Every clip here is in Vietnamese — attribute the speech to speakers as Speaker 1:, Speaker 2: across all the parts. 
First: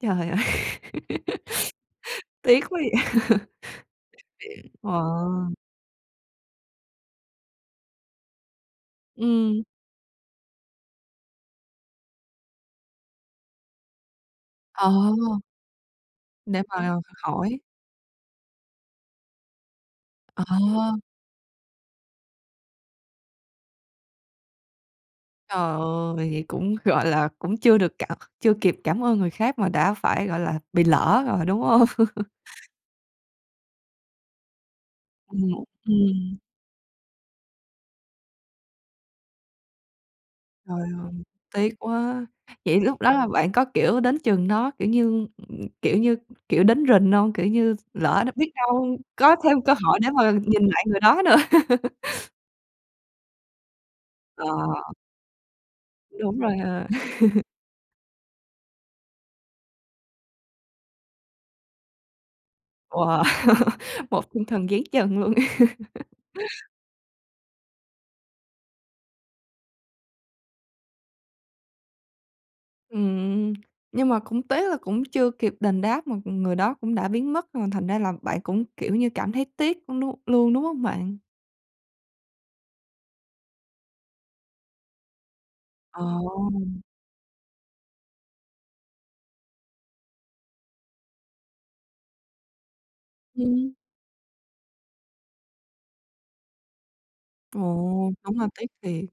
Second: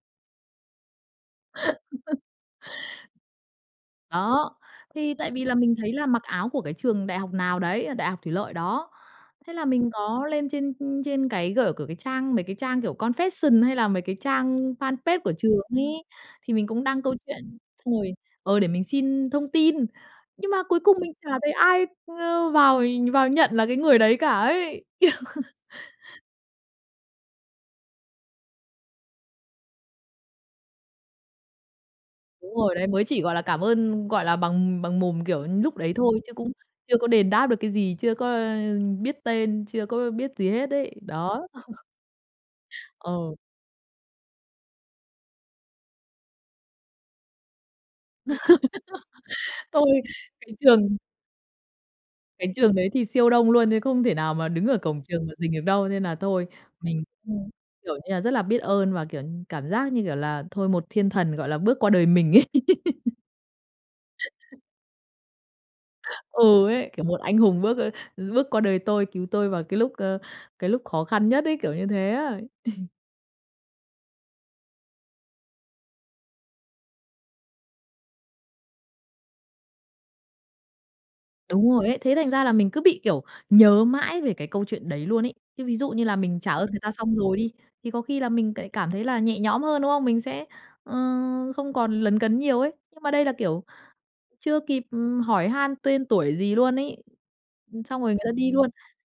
Speaker 1: Trời ơi! Tiếc quá vậy!
Speaker 2: Đó.
Speaker 1: Chuyện
Speaker 2: Thì tại vì là
Speaker 1: ờ.
Speaker 2: mình thấy là mặc áo của cái trường đại học nào đấy, ở đại học Thủy Lợi đó. Thế
Speaker 1: Ừm.
Speaker 2: là mình có lên trên, ưm, trên cái gỡ của cái trang, mấy cái trang, kiểu, confession hay là mấy cái trang
Speaker 1: Ờ.
Speaker 2: fanpage của trường ấy, thì
Speaker 1: Để
Speaker 2: mình cũng
Speaker 1: mà
Speaker 2: đăng câu
Speaker 1: hỏi.
Speaker 2: chuyện, xong rồi, ờ, để mình xin thông tin.
Speaker 1: Ờ.
Speaker 2: Nhưng mà cuối cùng mình chả thấy ai, ưm, vào để vào nhận là cái người đấy cả ấy.
Speaker 1: Trời ơi! Vậy cũng, gọi là, cũng chưa được cảm chưa kịp cảm ơn người khác mà đã phải, gọi là, bị lỡ rồi, đúng hông?
Speaker 2: Đúng rồi đấy, mới chỉ, gọi là, cảm ơn, gọi là, bằng bằng mồm, kiểu,
Speaker 1: Ừm.
Speaker 2: lúc đấy thôi chứ
Speaker 1: Ừm.
Speaker 2: cũng chưa có đền đáp được cái gì, chưa có, ơ, biết tên, chưa có biết gì hết
Speaker 1: Trời
Speaker 2: ấy.
Speaker 1: ơi!
Speaker 2: Đó.
Speaker 1: Tiếc quá! Vậy lúc đó là
Speaker 2: Ừ.
Speaker 1: bạn có, kiểu, đến trường nó, kiểu như, ừm, kiểu như, kiểu, đến rình hông? Kiểu như lỡ nó biết đâu có thêm cơ hội
Speaker 2: Tôi
Speaker 1: để mà
Speaker 2: cái
Speaker 1: nhìn lại
Speaker 2: trường
Speaker 1: người đó nữa.
Speaker 2: cái trường đấy thì siêu đông luôn đấy không thể nào mà đứng ở
Speaker 1: Đó.
Speaker 2: cổng trường mà rình được đâu, nên là
Speaker 1: Đúng
Speaker 2: thôi
Speaker 1: rồi ha.
Speaker 2: mình cũng, kiểu như là, rất là biết ơn và, kiểu như, cảm giác như, kiểu là, thôi một thiên thần, gọi là, bước qua đời mình ấy.
Speaker 1: Wow! Một thiên thần giáng trần luôn!
Speaker 2: Ừ, ấy, kiểu, một anh hùng bước, ơ, ừm, bước qua đời tôi cứu tôi vào cái lúc, ơ, cái lúc khó khăn nhất ấy, kiểu như thế á. Ừ.
Speaker 1: Ừm. Nhưng mà cũng tế là cũng chưa kịp đền đáp, mà còn người đó cũng đã biến mất, à, thành ra là bạn cũng, kiểu như, cảm thấy tiếc, ưm, nu luôn, đúng hông bạn?
Speaker 2: Đúng rồi ấy. Thế thành ra là mình cứ bị, kiểu, nhớ mãi về cái câu chuyện đấy luôn ấy. Chứ ví dụ
Speaker 1: Ờ.
Speaker 2: như là mình trả ơn người ta xong rồi đi, thì có khi là mình tại cảm thấy là nhẹ nhõm hơn, đúng không? Mình sẽ, ờ, không còn lấn cấn nhiều ấy, nhưng mà đây là, kiểu,
Speaker 1: Ừm.
Speaker 2: chưa kịp, ừm, hỏi han tên tuổi gì luôn ấy.
Speaker 1: Ồ,
Speaker 2: Ừm, xong rồi người ta
Speaker 1: đúng là
Speaker 2: đi
Speaker 1: tiếc
Speaker 2: luôn.
Speaker 1: thiệt!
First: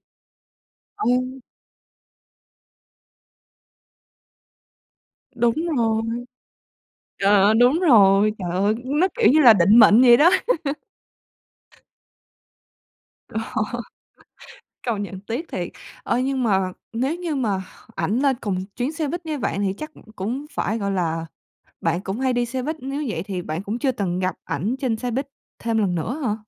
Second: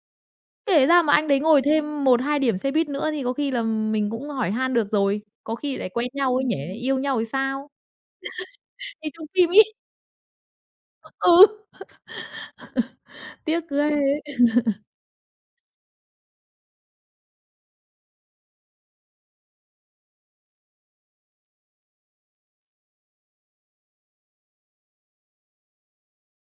Speaker 2: Kể ra mà anh đấy
Speaker 1: Ừ.
Speaker 2: ngồi thêm 1-2 điểm xe buýt nữa thì có khi là, ừm, mình cũng hỏi han được rồi, có
Speaker 1: Đúng
Speaker 2: khi lại
Speaker 1: rồi.
Speaker 2: quen nhau ấy nhỉ, yêu nhau thì
Speaker 1: Trời ơi,
Speaker 2: sao,
Speaker 1: đúng rồi, trời ơi, nó,
Speaker 2: như trong
Speaker 1: kiểu như
Speaker 2: phim
Speaker 1: là,
Speaker 2: ấy.
Speaker 1: định mệnh vậy đó!
Speaker 2: Ừ. Ừ. Tiếc ghê ấy!
Speaker 1: Công nhận tiếc thiệt! Ơ, nhưng mà nếu như mà ảnh lên cùng chuyến xe buýt như bạn thì chắc, ừm, cũng phải gọi là bạn cũng hay đi xe buýt, nếu vậy thì bạn cũng chưa từng gặp ảnh trên xe buýt thêm lần nữa hả?